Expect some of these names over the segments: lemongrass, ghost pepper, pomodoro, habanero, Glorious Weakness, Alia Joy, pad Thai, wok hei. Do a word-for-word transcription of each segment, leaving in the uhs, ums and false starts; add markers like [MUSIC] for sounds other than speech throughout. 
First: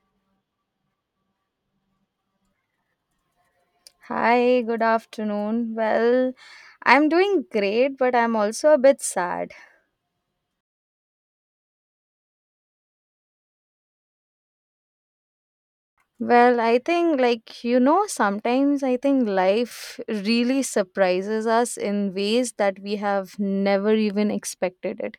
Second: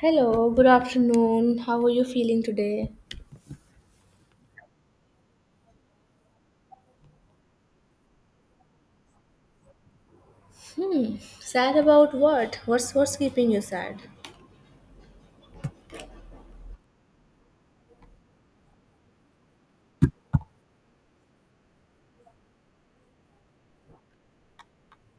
Hello, good afternoon. How are you feeling today? Hi, good afternoon. Well, I'm doing great, but I'm also a bit sad. Hmm, sad about what? What's what's keeping you sad? Well, I think, like, you know, sometimes I think life really surprises us in ways that we have never even expected it.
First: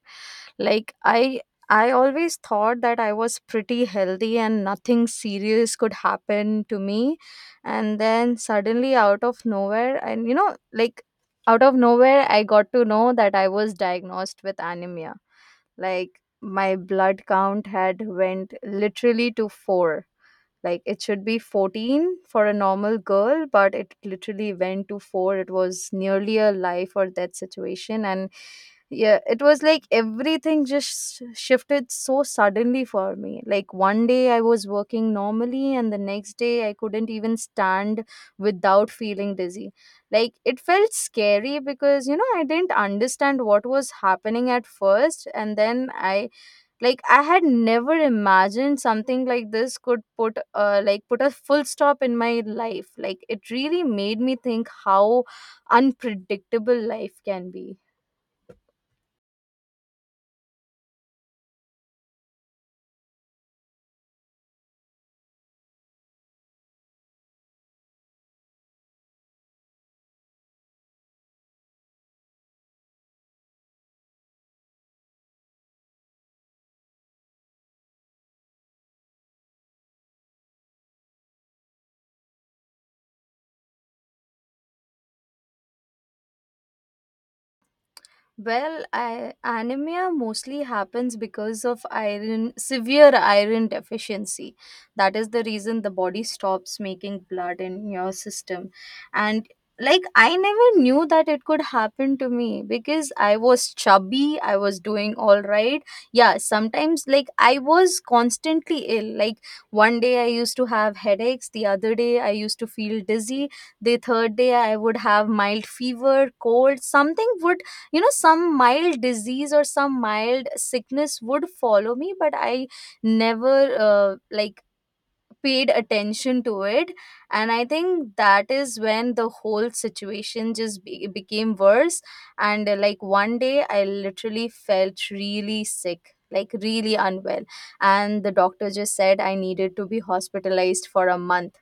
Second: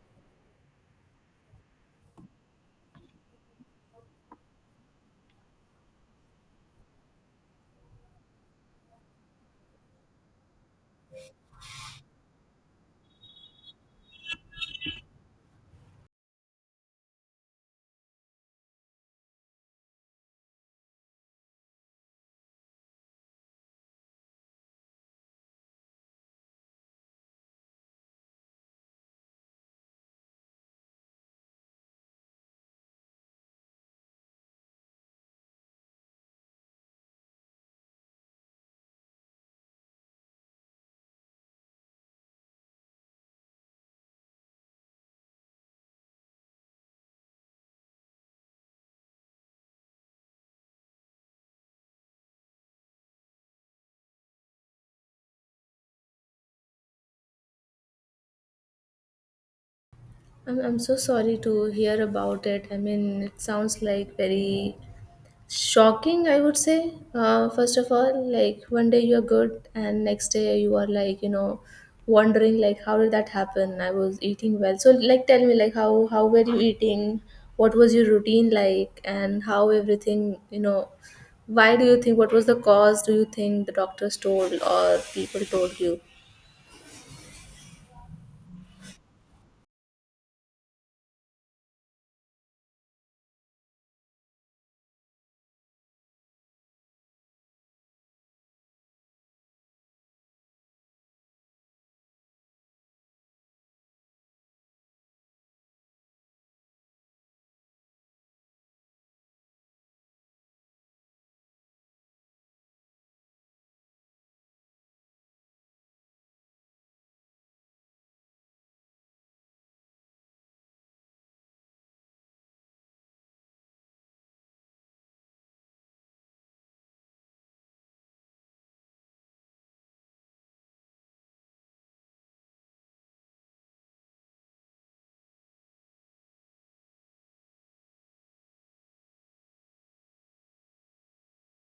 Like, I. I always thought that I was pretty healthy and nothing serious could happen to me. And then suddenly, out of nowhere, and you know, like out of nowhere, I got to know that I was diagnosed with anemia. Like, my blood count had went literally to four, like it should be fourteen for a normal girl, but it literally went to four. It was nearly a life or death situation. And yeah, it was like everything just shifted so suddenly for me. Like one day I was working normally, and the next day I couldn't even stand without feeling dizzy. Like it felt scary because, you know, I didn't understand what was happening at first. And then I like i had never imagined something like this could put uh, like put a full stop in my life. Like it really made me think how unpredictable life can be. I'm I'm so sorry to hear about it. I mean, it sounds like very shocking, I would say. Uh, first of all, like one day you're good and next day you are, like, you know wondering like how did that happen. I was eating well, so, like, tell me, like, how how were you eating? What was your routine like? And how everything, you know why do you think? What was the cause? Do you think the doctors told or people told you? Well, I, anemia mostly happens because of iron, severe iron deficiency. That is the reason the body stops making blood in your system. And like, I never knew that it could happen to me because I was chubby, I was doing all right. Yeah, sometimes like I was constantly ill. Like, one day I used to have headaches, the other day I used to feel dizzy, the third day I would have mild fever, cold, something would, you know some mild disease or some mild sickness would follow me. But I never uh, like paid attention to it, and I think that is when the whole situation just be- became worse. And uh, like one day I literally felt really sick, like really unwell, and the doctor just said I needed to be hospitalized for a month.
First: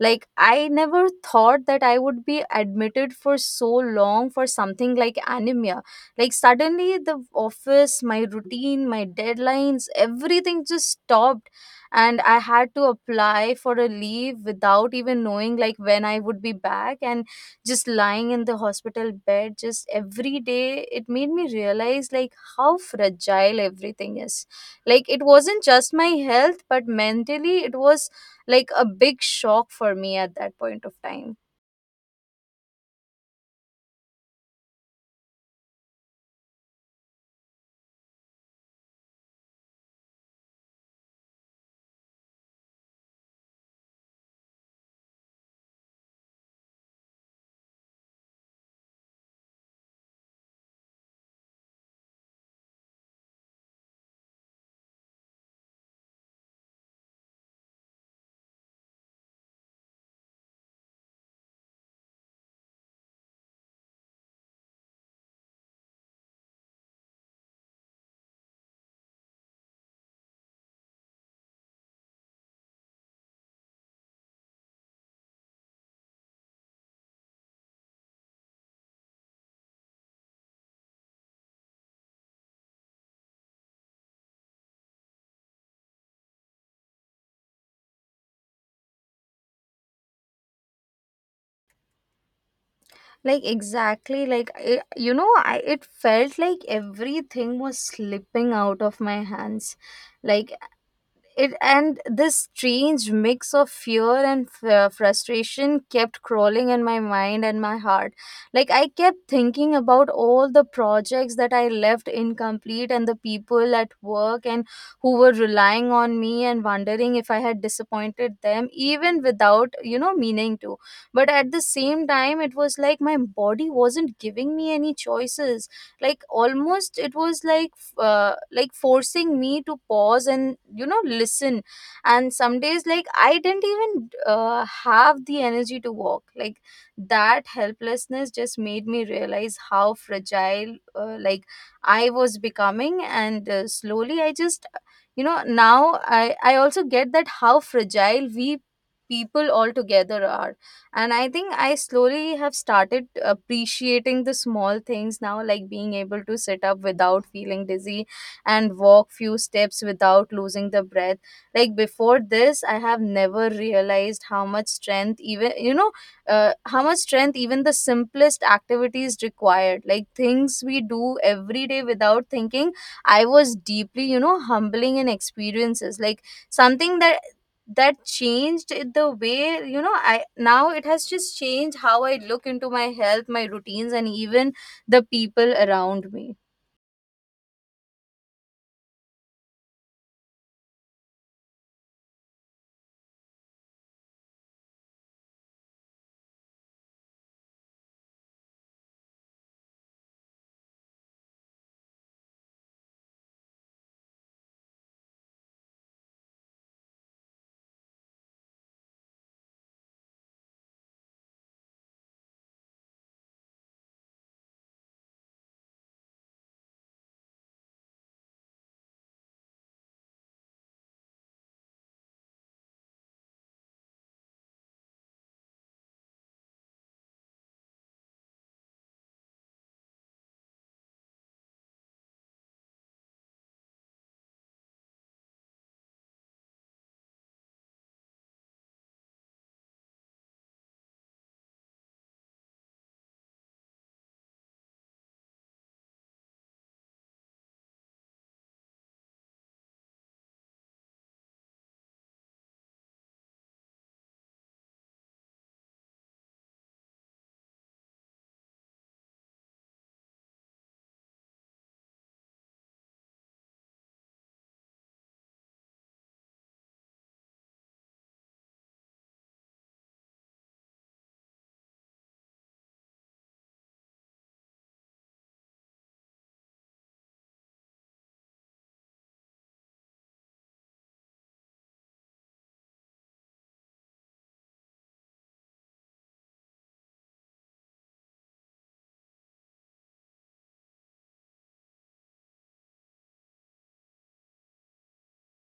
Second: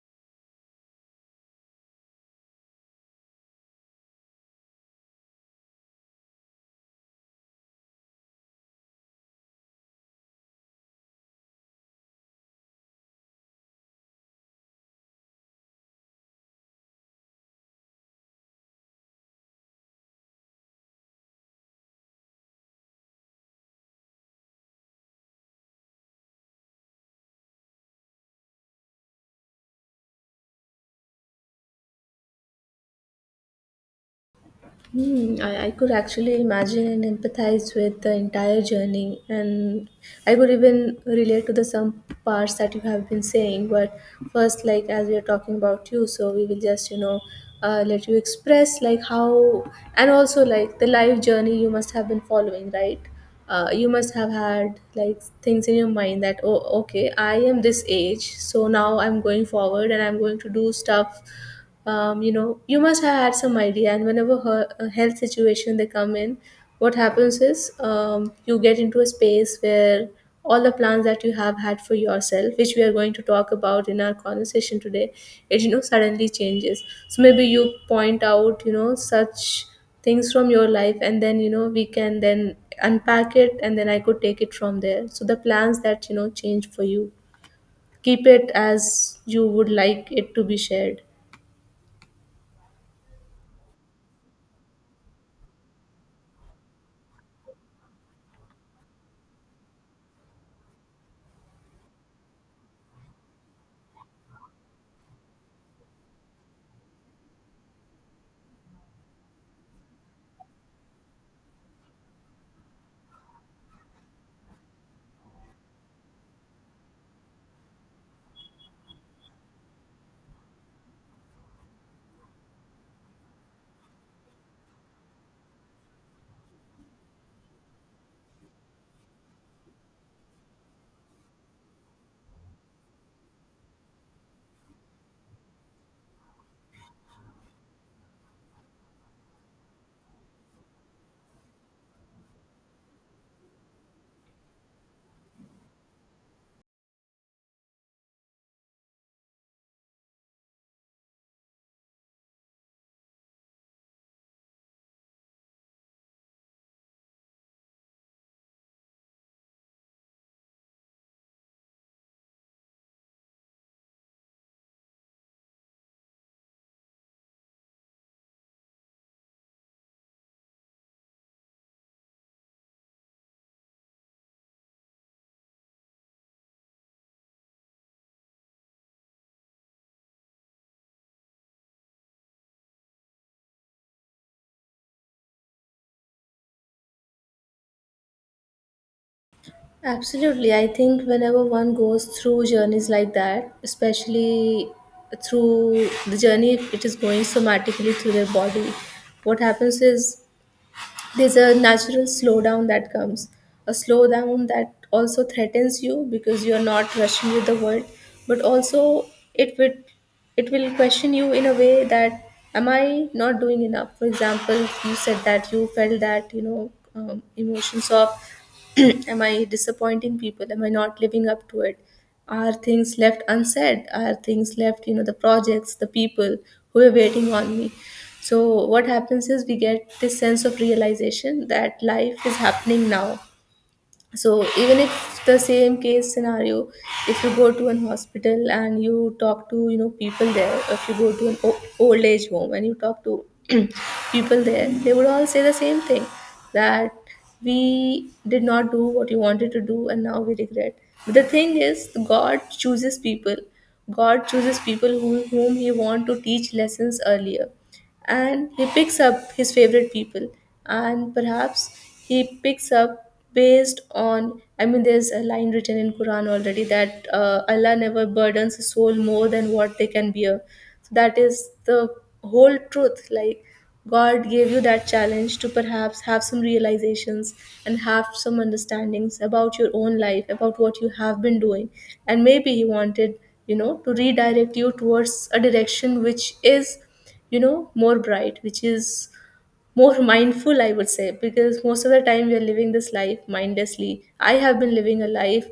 Like I never thought that I would be admitted for so long for something like anemia. Like suddenly the office, my routine, my deadlines, everything just stopped, and I had to apply for a leave without even knowing like when I would be back. And just lying in the hospital bed just every day, it made me realize like how fragile everything is. Like it wasn't just my health, but mentally it was like a big shock for me at that point of time. Hmm, I, I could actually imagine and empathize with the entire journey, and I could even relate to the some parts that you have been saying. But first, like, as we are talking about you, so we will just you know uh, let you express like how, and also like the life journey you must have been following, right? Uh, you must have had like things in your mind that, oh, okay, I am this age, so now I'm going forward and I'm going to do stuff. Um, you know, you must have had some idea. And whenever her, a health situation they come in, what happens is, um, you get into a space where all the plans that you have had for yourself, which we are going to talk about in our conversation today, it, you know suddenly changes. So maybe you point out, you know such things from your life, and then you know we can then unpack it, and then I could take it from there. So the plans that you know change for you, keep it as you would like it to be shared. Like exactly like I, you know I, It felt like everything was slipping out of my hands. Like it And this strange mix of fear and f- uh, frustration kept crawling in my mind and my heart. Like I kept thinking about all the projects that I left incomplete and the people at work and who were relying on me, and wondering if I had disappointed them even without you know meaning to. But at the same time, it was like my body wasn't giving me any choices. Like almost it was like uh, like forcing me to pause and, you know, listen. And some days like I didn't even uh, have the energy to walk. Like that helplessness just made me realize how fragile uh, like I was becoming. And uh, slowly I just, you know, now i i also get that how fragile we people altogether are. And I think I slowly have started appreciating the small things now, like being able to sit up without feeling dizzy and walk few steps without losing the breath. Like before this, I have never realized how much strength, even, you know uh, how much strength even the simplest activities required, like things we do every day without thinking. I was deeply, you know, humbling in experiences, like something that that changed it the way, you know, I now it has just changed how I look into my health, my routines, and even the people around me. Absolutely. I think whenever one goes through journeys like that, especially through the journey, if it is going somatically through their body, what happens is there's a natural slowdown that comes, a slowdown that also threatens you because you're not rushing with the world, but also it will, it will question you in a way that, am I not doing enough, for example? You said that you felt that, you know um, emotions of [CLEARS THROAT] am I disappointing people, am I not living up to it, are things left unsaid, are things left, you know the projects, the people who are waiting on me. So, what happens is we get this sense of realization that life is happening now. So, even if the same case scenario, if you go to an hospital and you talk to you know people there, if you go to an o- old age home and you talk to [CLEARS THROAT] people there, they would all say the same thing, that we did not do what we wanted to do and now we regret. But the thing is, God chooses people. God chooses people who, whom He want to teach lessons earlier, and He picks up His favorite people, and perhaps He picks up based on, I mean, there's a line written in Quran already that uh, Allah never burdens a soul more than what they can bear. So that is the whole truth. Like, God gave you that challenge to perhaps have some realizations and have some understandings about your own life, about what you have been doing. And maybe He wanted, you know to redirect you towards a direction which is, you know more bright, which is more mindful, I would say, because most of the time we are living this life mindlessly. I have been living a life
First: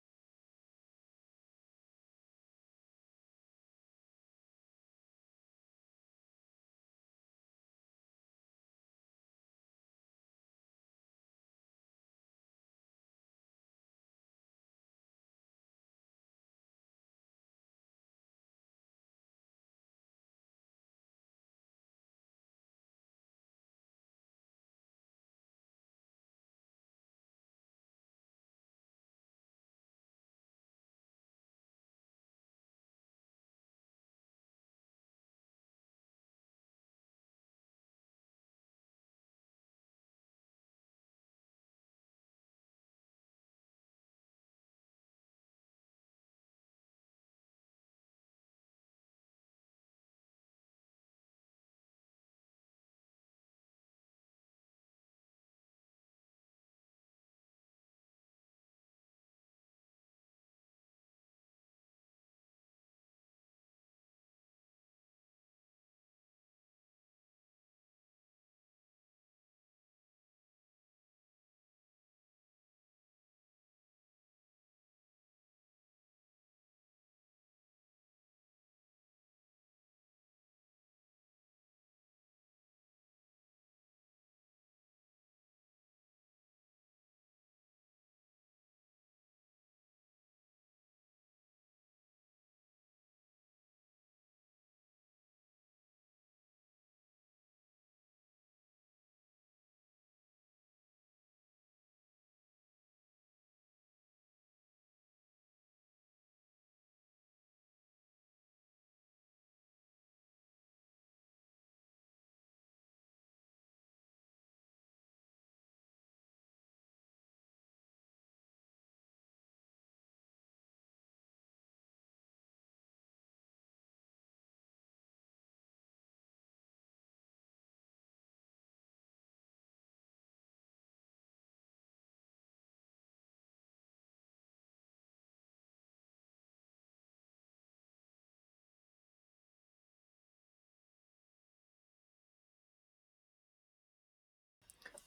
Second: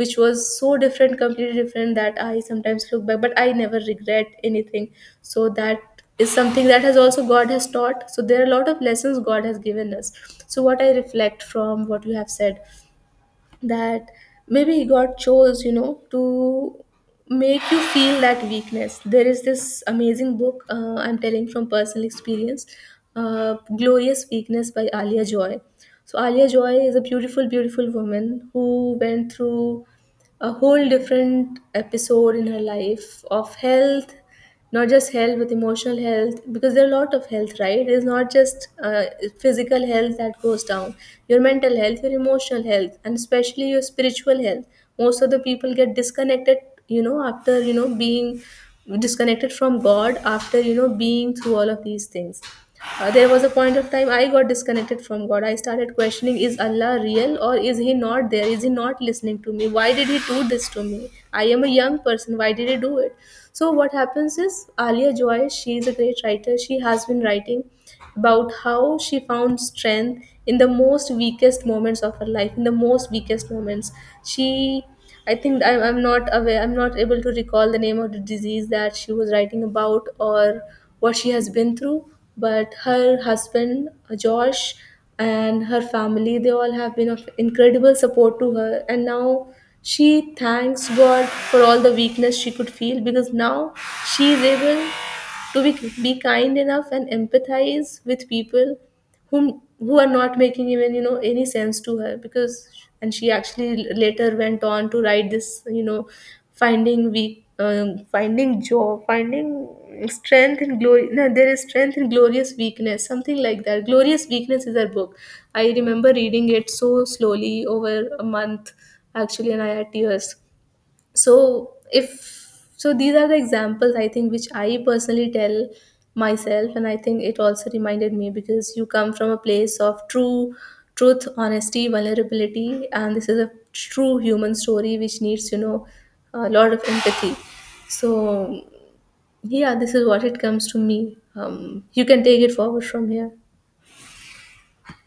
which was so different, completely different, that I sometimes look back but I never regret anything. So that is something that has also God has taught. So there are a lot of lessons God has given us. So what I reflect from what you have said, that maybe God chose, you know, to make you feel that weakness. There is this amazing book, uh, I'm telling from personal experience, uh, Glorious Weakness by Alia Joy. So, Alia Joy is a beautiful, beautiful woman who went through a whole different episode in her life of health, not just health, with emotional health, because there are a lot of health, right? It's not just uh, physical health that goes down. Your mental health, your emotional health, and especially your spiritual health, most of the people get disconnected, you know after, you know being disconnected from God, after, you know being through all of these things. Uh, there was a point of time I got disconnected from God. I started questioning, is Allah real or is He not there? Is He not listening to me? Why did He do this to me? I am a young person. Why did He do it? So, what happens is, Alia Joy, she is a great writer. She has been writing about how she found strength in the most weakest moments of her life. In the most weakest moments, she, I think I, am, I'm not aware, I'm not able to recall the name of the disease that she was writing about or what she has been through. But her husband, uh, Josh, and her family, they all have been of incredible support to her. And now she thanks God for all the weakness she could feel, because now she is able to be, be kind enough and empathize with people whom, who are not making even you know any sense to her because, and she actually later went on to write this, you know finding weak, um, finding joy, finding strength in glory, no, there is strength in glorious weakness, something like that. Glorious Weakness is her book. I remember reading it so slowly over a month actually, and I had tears. So if, so these are the examples I think, which I personally tell myself. And I think it also reminded me because you come from a place of true truth, honesty, vulnerability, and this is a true human story which needs, you know a lot of empathy. So, yeah, this is what it comes to me. Um, you can take it forward from here.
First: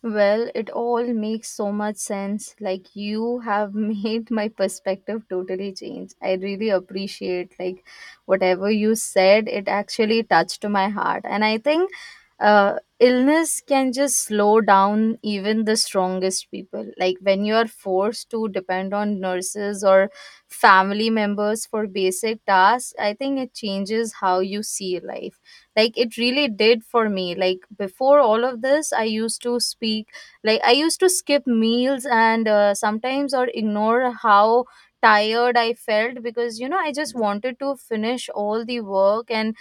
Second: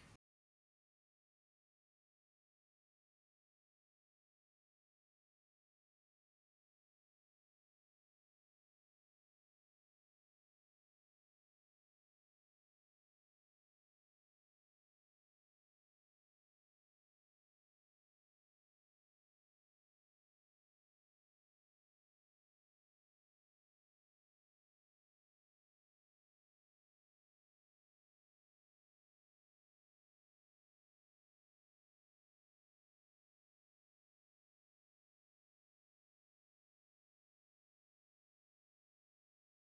Well, it all makes so much sense. Like you have [LAUGHS] made my perspective totally change. I really appreciate like whatever you said, it actually touched my heart. And I think uh, illness can just slow down even the strongest people. Like when you are forced to depend on nurses or family members for basic tasks, I think it changes how you see life. Like it really did for me. Like before all of this, I used to speak, like I used to skip meals and uh, sometimes or ignore how tired I felt because, you know, I just wanted to finish all the work and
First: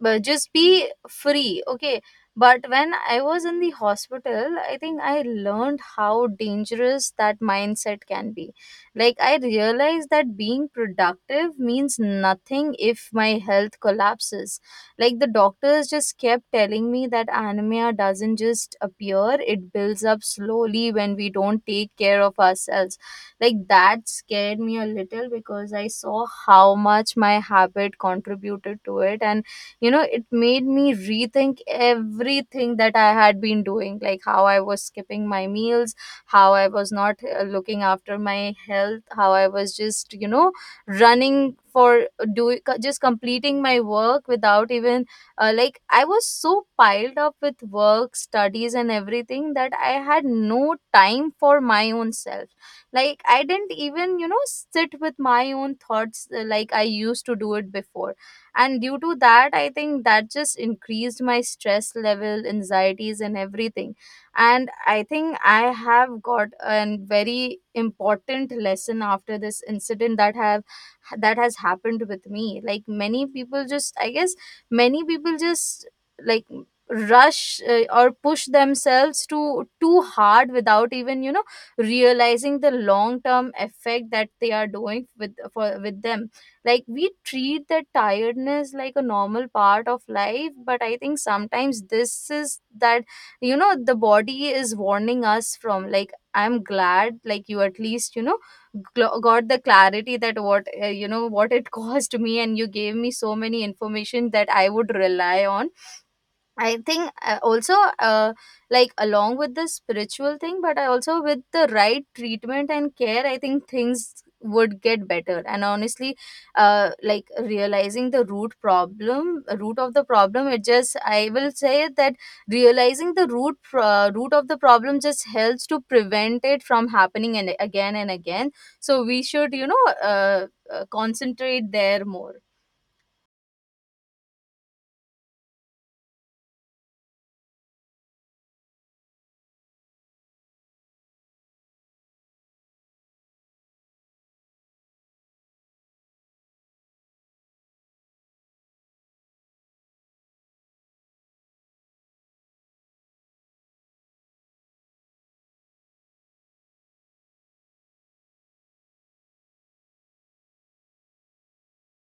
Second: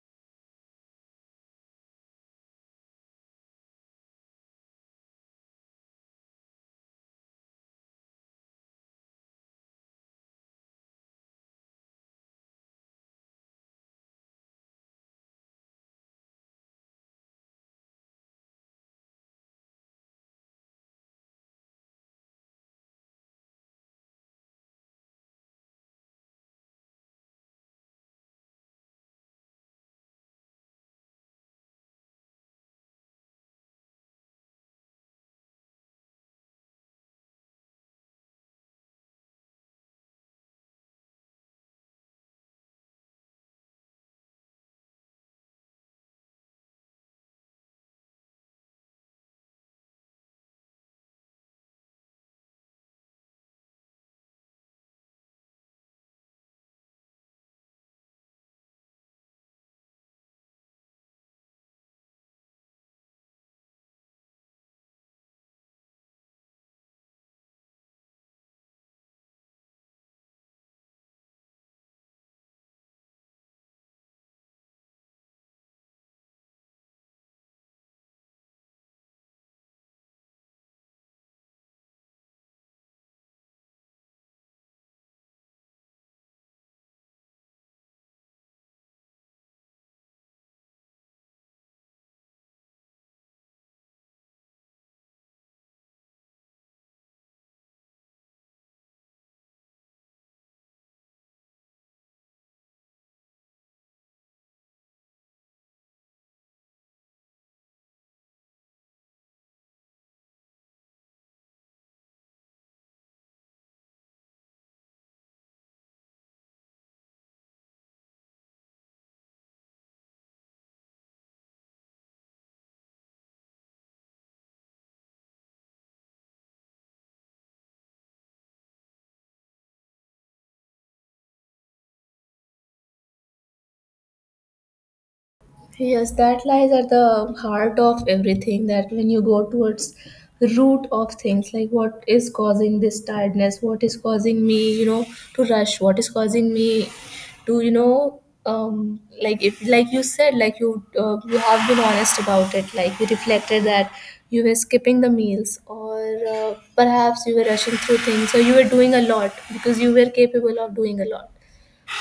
but just be free. Okay, but when I was in the hospital, I think I learned how dangerous that mindset can be. Like I realized that being productive means nothing if my health collapses. Like the doctors just kept telling me that anemia doesn't just appear, it builds up slowly when we don't take care of ourselves. Like that scared me a little because I saw how much my habit contributed to it, and you know it made me rethink everything that I had been doing. Like how I was skipping my meals, how I was not uh, looking after my health, how I was just, you know, running for doing, just completing my work without even uh, like I was so piled up with work, studies, and everything that I had no time for my own self. Like I didn't even, you know, sit with my own thoughts, uh, like I used to do it before. And due to that, I think that just increased my stress level, anxieties, and everything. And I think I have got a very important lesson after this incident that have that has happened with me. Like many people just, I guess, many people just like rush uh, or push themselves to too hard without even, you know, realizing the long term effect that they are doing with for with them. Like we treat that tiredness like a normal part of life, but I think sometimes this is that, you know, the body is warning us from. Like I'm glad, like you at least, you know, gl- got the clarity that what uh, you know what it [LAUGHS] caused me. And you gave me so many information that I would rely on. I think uh, also uh, like along with the spiritual thing, but I also with the right treatment and care, I think things would get better. And honestly, uh, like realizing the root problem, root of the problem, it just, I will say that realizing the root pro- root of the problem just helps to prevent it from happening and again and again. So we should, you know, uh, uh, concentrate there more. Yes, that lies at the heart of everything. That when you go towards the root of things, like what is causing this tiredness, what is causing me, you know, to rush, what is causing me to, you know, um, like if, like you, said, like you, uh, you have been honest about it. Like you reflected that you were skipping the meals, or uh, perhaps you were rushing through things, or you were doing a lot because you were capable of doing a lot.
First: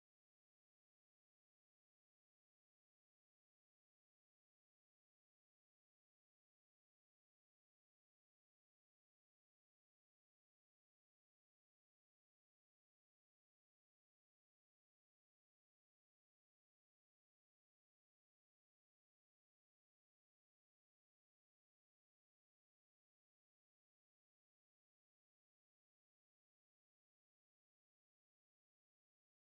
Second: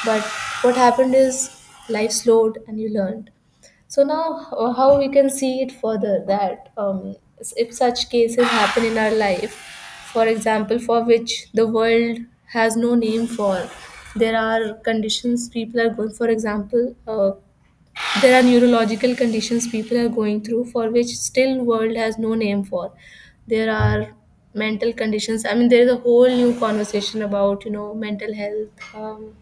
But what happened is, life slowed and you learned. So now, uh, how we can see it further, that um, s- if such cases happen in our life, for example, for which the world has no name for, there are conditions people are going. For example, uh, there are neurological conditions people are going through for which still world has no name for. There are mental conditions, I mean, there is a whole new conversation about, you know mental health, um,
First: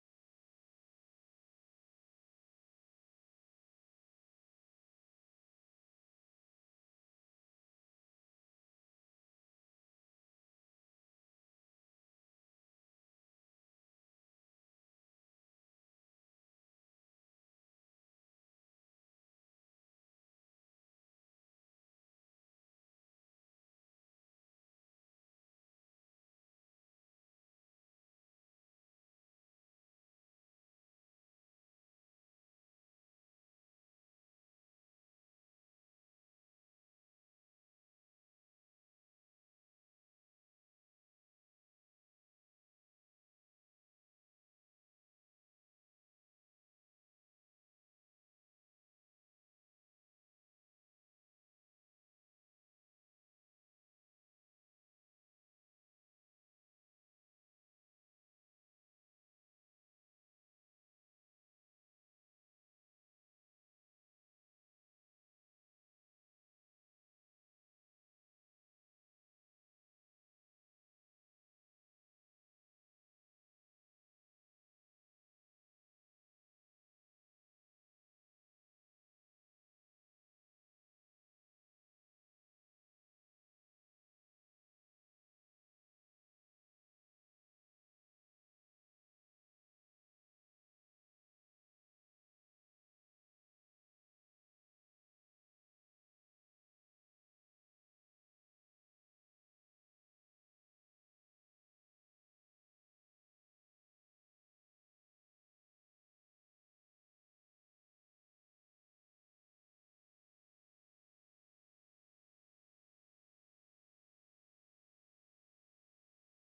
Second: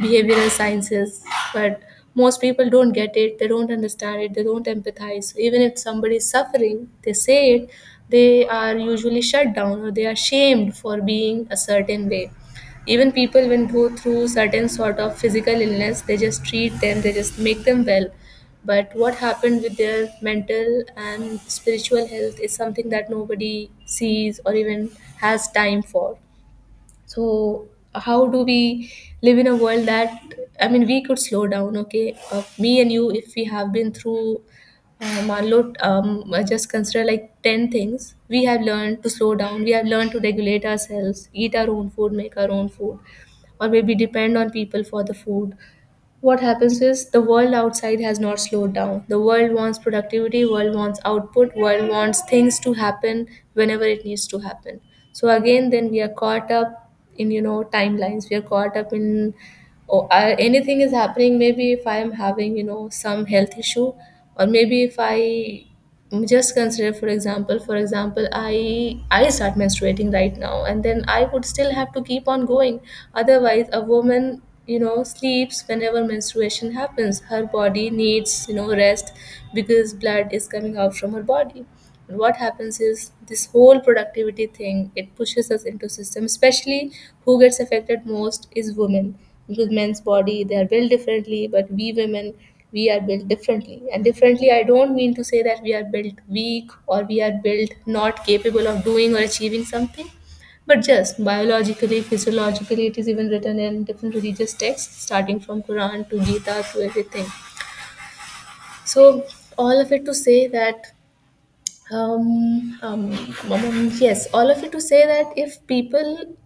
behavioral sciences, but most people don't get it, they don't understand it, they don't empathize. So even if somebody is suffering, they say it, they are usually shut down, or they are shamed for being a certain way. Even people when go through certain sort of physical illness, they just treat them, they just make them well. But what happened with their mental and spiritual health is something that nobody sees or even has time for. So, how do we live in a world that, I mean, we could slow down. Okay, uh, me and you, if we have been through uh, manlo, um, just consider, like, ten things we have learned to slow down, we have learned to regulate ourselves, eat our own food, make our own food, or maybe depend on people for the food. What happens is, the world outside has not slowed down. The world wants productivity, world wants output, world wants things to happen whenever it needs to happen. So again, then, we are caught up in, you know timelines, we are caught up in, oh, I, anything is happening, maybe if I am having, you know some health issue, or maybe if I just consider for example, for example i i start menstruating right now and then I would still have to keep on going. Otherwise, a woman, you know sleeps whenever menstruation happens, her body needs, you know rest, because blood is coming out from her body. And what happens is, this whole productivity thing, it pushes us into system, especially who gets affected most is women. Because men's body, they are built differently, but we women, we are built differently. And differently, I don't mean to say that we are built weak or we are built not capable of doing or achieving something, but just biologically, physiologically, it is even written in different religious texts, starting from Quran to Gita to everything. So all of it to say that um, um, um, um, yes, all of it to say that if people,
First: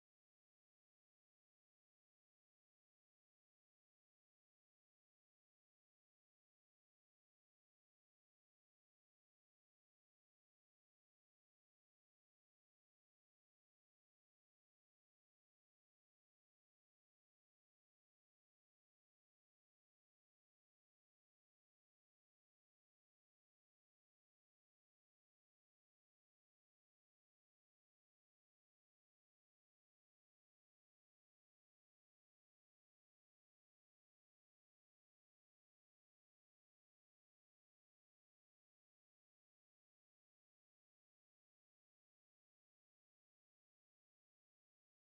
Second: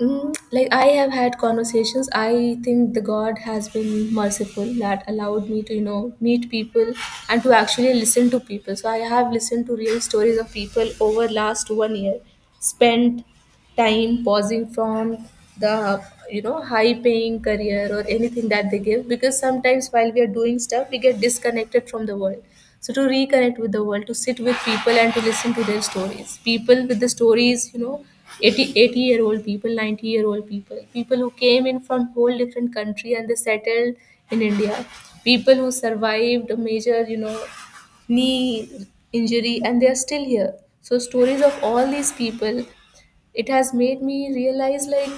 mm, like I have had conversations. I think the God has been merciful that allowed me to, you know, meet people and to actually listen to people. So I have listened to real stories of people over last one year, spent time pausing from the you know high paying career or anything that they give, because sometimes while we are doing stuff we get disconnected from the world. So to reconnect with the world, to sit with people and to listen to their stories, people with the stories, you know eighty eighty year old people, ninety year old people, people who came in from whole different country and they settled in India. People who survived a major you know knee injury, and they are still here. So stories of all these people, it has made me realize, like,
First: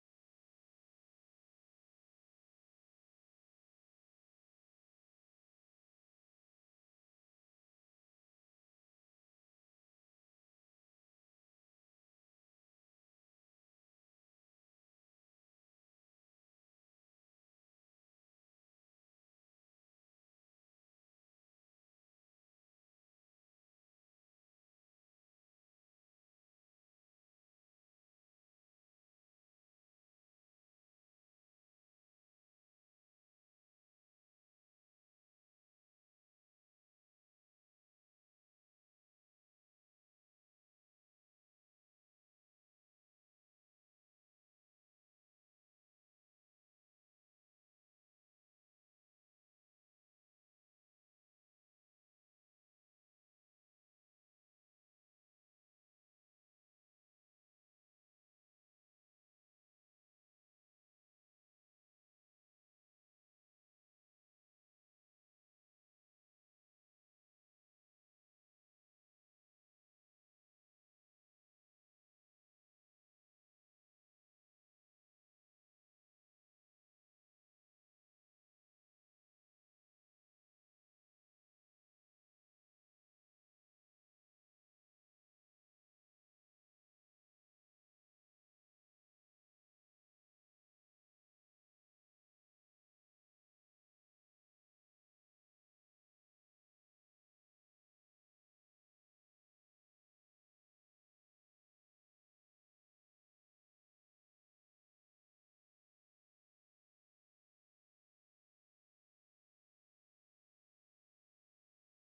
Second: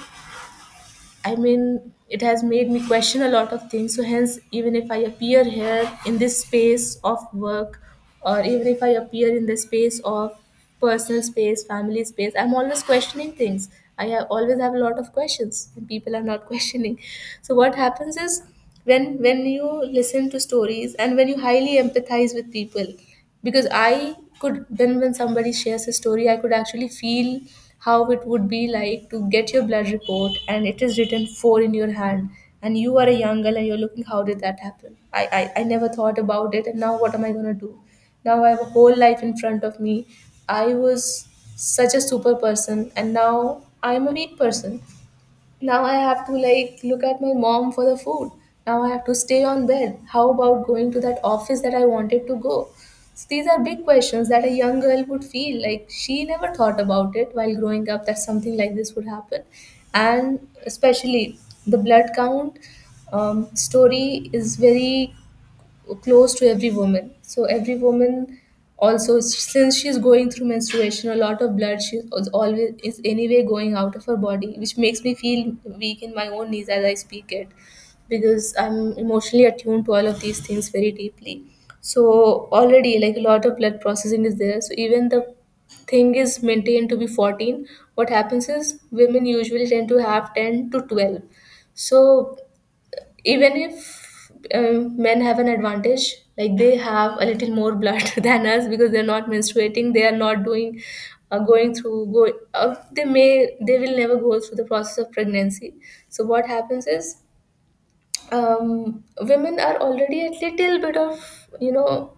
I mean, it has made me question a lot of things. So, hence, even if I appear here in this space of work, or even if I appear in the space of personal space, family space, I'm always questioning things. I have, always have a lot of questions, and people are not [LAUGHS] questioning. So, what happens is, when when you listen to stories and when you highly empathize with people, because I could, then when somebody shares a story, I could actually feel how it would be like to get your blood report and it is written four in your hand, and you are a young girl and you're looking, how did that happen? I, I i never thought about it, and now what am I going to do? Now I have a whole life in front of me. I was such a super person, and now I'm a weak person. Now I have to like look at my mom for the food. Now I have to stay on bed. How about going to that office that I wanted to go? So these are big questions that a young girl would feel like she never thought about it while growing up, that something like this would happen. And especially the blood count um, story is very close to every woman. So every woman also, since she's going through menstruation, a lot of blood she is always is anyway going out of her body, which makes me feel weak in my own knees as I speak it, because I'm emotionally attuned to all of these things very deeply. So already like a lot of blood processing is there. So even the thing is maintained to be fourteen, what happens is women usually tend to have ten to twelve. So even if uh, men have an advantage, like they have a little more blood [LAUGHS] than us because they're not menstruating, they are not doing uh, going through go uh, they may they will never go through the process of pregnancy. So what happens is, um, women are already a little bit of, you know,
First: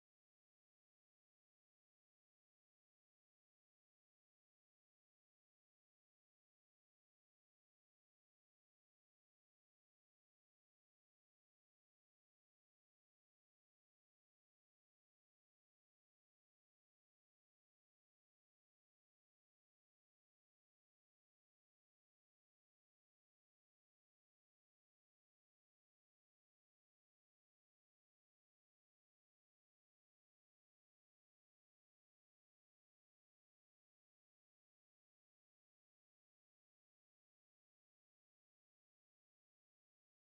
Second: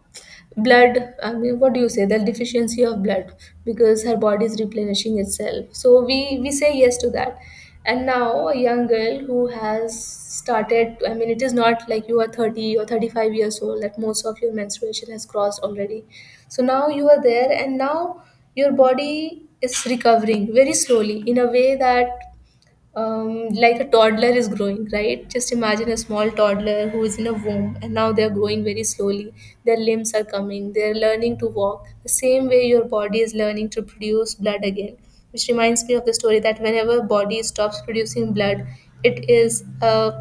blood, I mean, what do you say, the deficiency of blood, because her body is replenishing itself, so we we say yes to that. And now a young girl who has started, I mean, it is not like you are thirty or thirty-five years old that most of your menstruation has crossed already. So now you are there, and now your body is recovering very slowly, in a way that um, like a toddler is growing, right? Just imagine a small toddler who is in a womb and now they're growing very slowly. Their limbs are coming, they're learning to walk. The same way your body is learning to produce blood again, which reminds me of the story that whenever body stops producing blood, it is a,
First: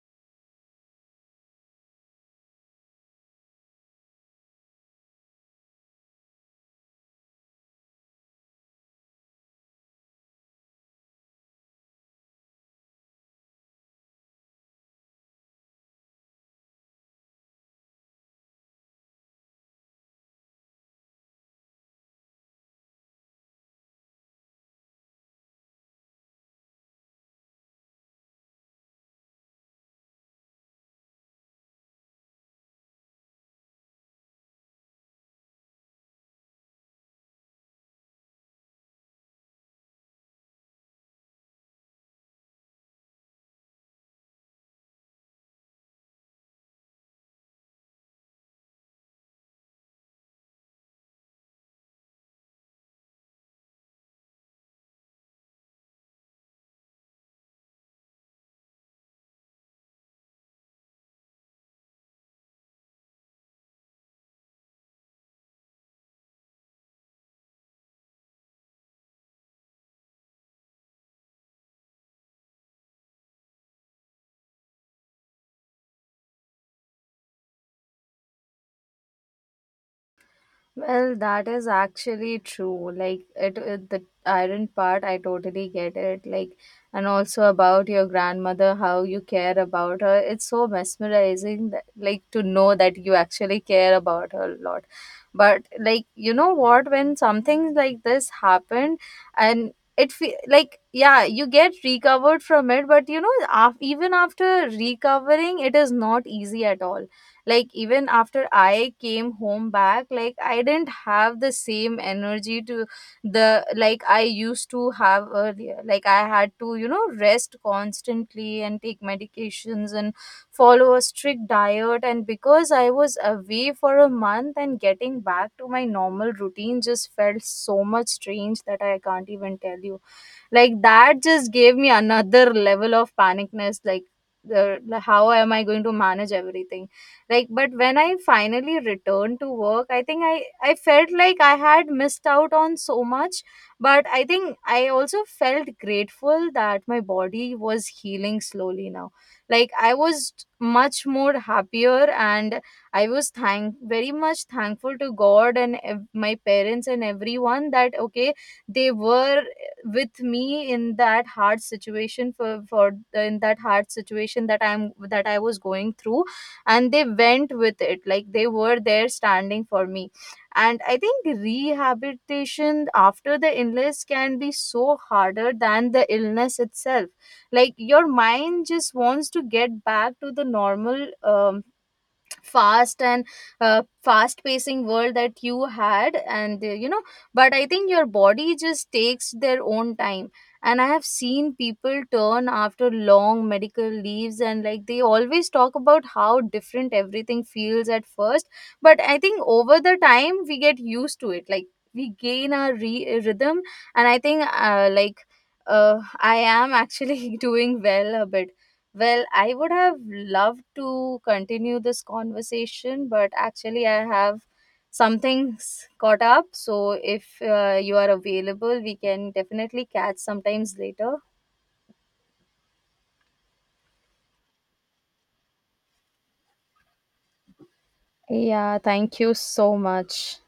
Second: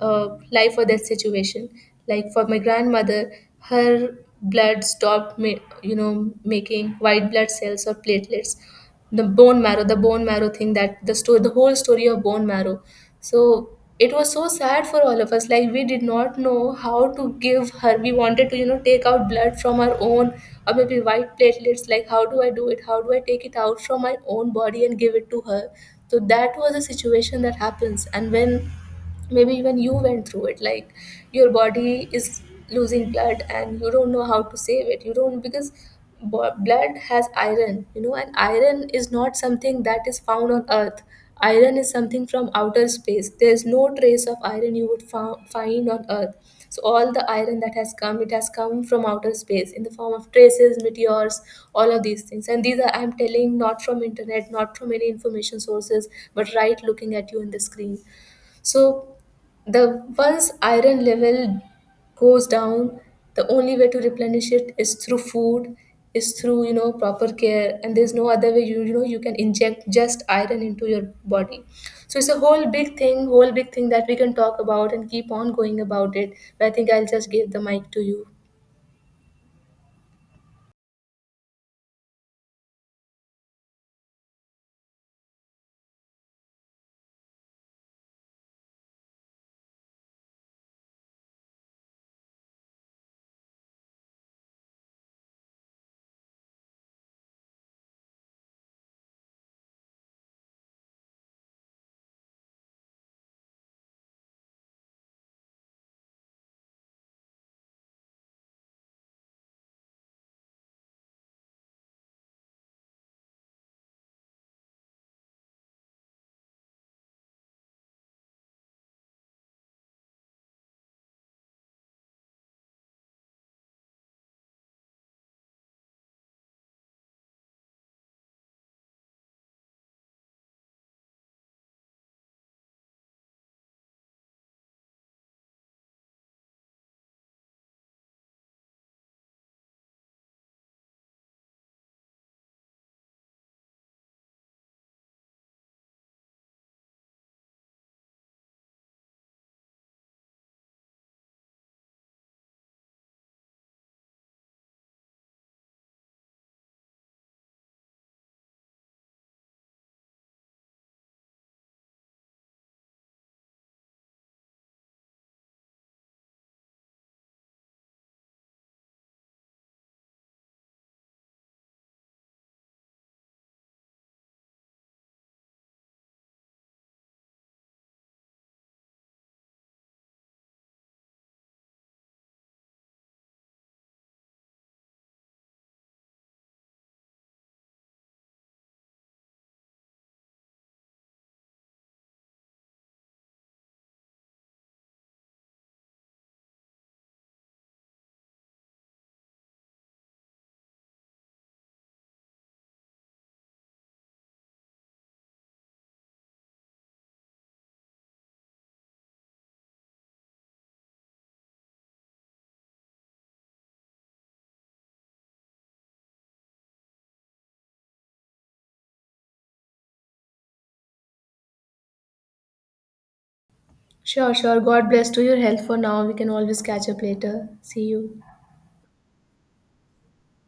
a life or death situation. Like for my grandmother, her blood stopped, ma- you know, making white blood cells or platelets, the bone marrow, the bone marrow thing, that the story, the whole story of bone marrow. So it was so sad for all of us. Like we did not know how to give her. We wanted to, you know, take out blood from her own, or maybe white platelets. Like how do I do it? How do I take it out from my own body and give it to her? So that was a situation that happens. And when maybe even you went through it, like your body is losing blood and you don't know how to save it, you don't, because bo- blood has iron, you know, and iron is not something that is found on earth. Iron is something from outer space, there's no trace of iron you would fou- find on earth. So all the iron that has come, it has come from outer space, in the form of traces, meteors, all of these things. And these are, I'm telling, not from internet, not from any information sources, but right looking at you in the screen. So the once iron level goes down, the only way to replenish it is through food, is through, you know, proper care, and there's no other way you, you know you can inject just iron into your body. So it's a whole big thing, whole big thing that we can talk about and keep on going about it, but I think I'll just give the mic to you. Well, that is actually true. Like it, it, the iron part, I totally get it. Like, and also about your grandmother, how you care about her. It's so mesmerizing, that, like, to know that you actually care about her a lot. But like, you know what? When something like this happened, and it fe- like yeah, you get recovered from it. But you know, af- even after recovering, it is not easy at all. Like even after I came home back, like I didn't have the same energy to the, like I used to have earlier. Like I had to, you know, rest constantly and take medications and follow a strict diet. And because I was away for a month and getting back to my normal routine just felt so much strange that I can't even tell you. Like that just gave me another level of panicness. Like the, the- how am I going to manage everything. Like, but when I finally returned to work, I think i i felt like I had missed out on so much. But I think I also felt grateful that my body was healing slowly now. Like I was much more happier, and I was thank very much thankful to God, and ev- my parents and everyone, that okay, they were with me in that hard situation, for for in that hard situation that I'm that I was going through, and they went with it. Like they were there standing for me. And I think rehabilitation after the illness can be so harder than the illness itself. Like your mind just wants to get back to the normal um, fast and uh, fast pacing world that you had. And uh, you know but I think your body just takes their own time. And I have seen people turn after long medical leaves, and like they always talk about how different everything feels at first. But I think over the time we get used to it. Like we gain our re- uh, rhythm. And I think uh, like uh, I am actually [LAUGHS] doing well a bit. Well, I would have loved to continue this conversation, but actually, I have some things caught up. So, if uh, you are available, we can definitely catch sometimes later. Sure, sure. God bless to your health for now. We can always catch up later. See you. Yeah, thank you so much.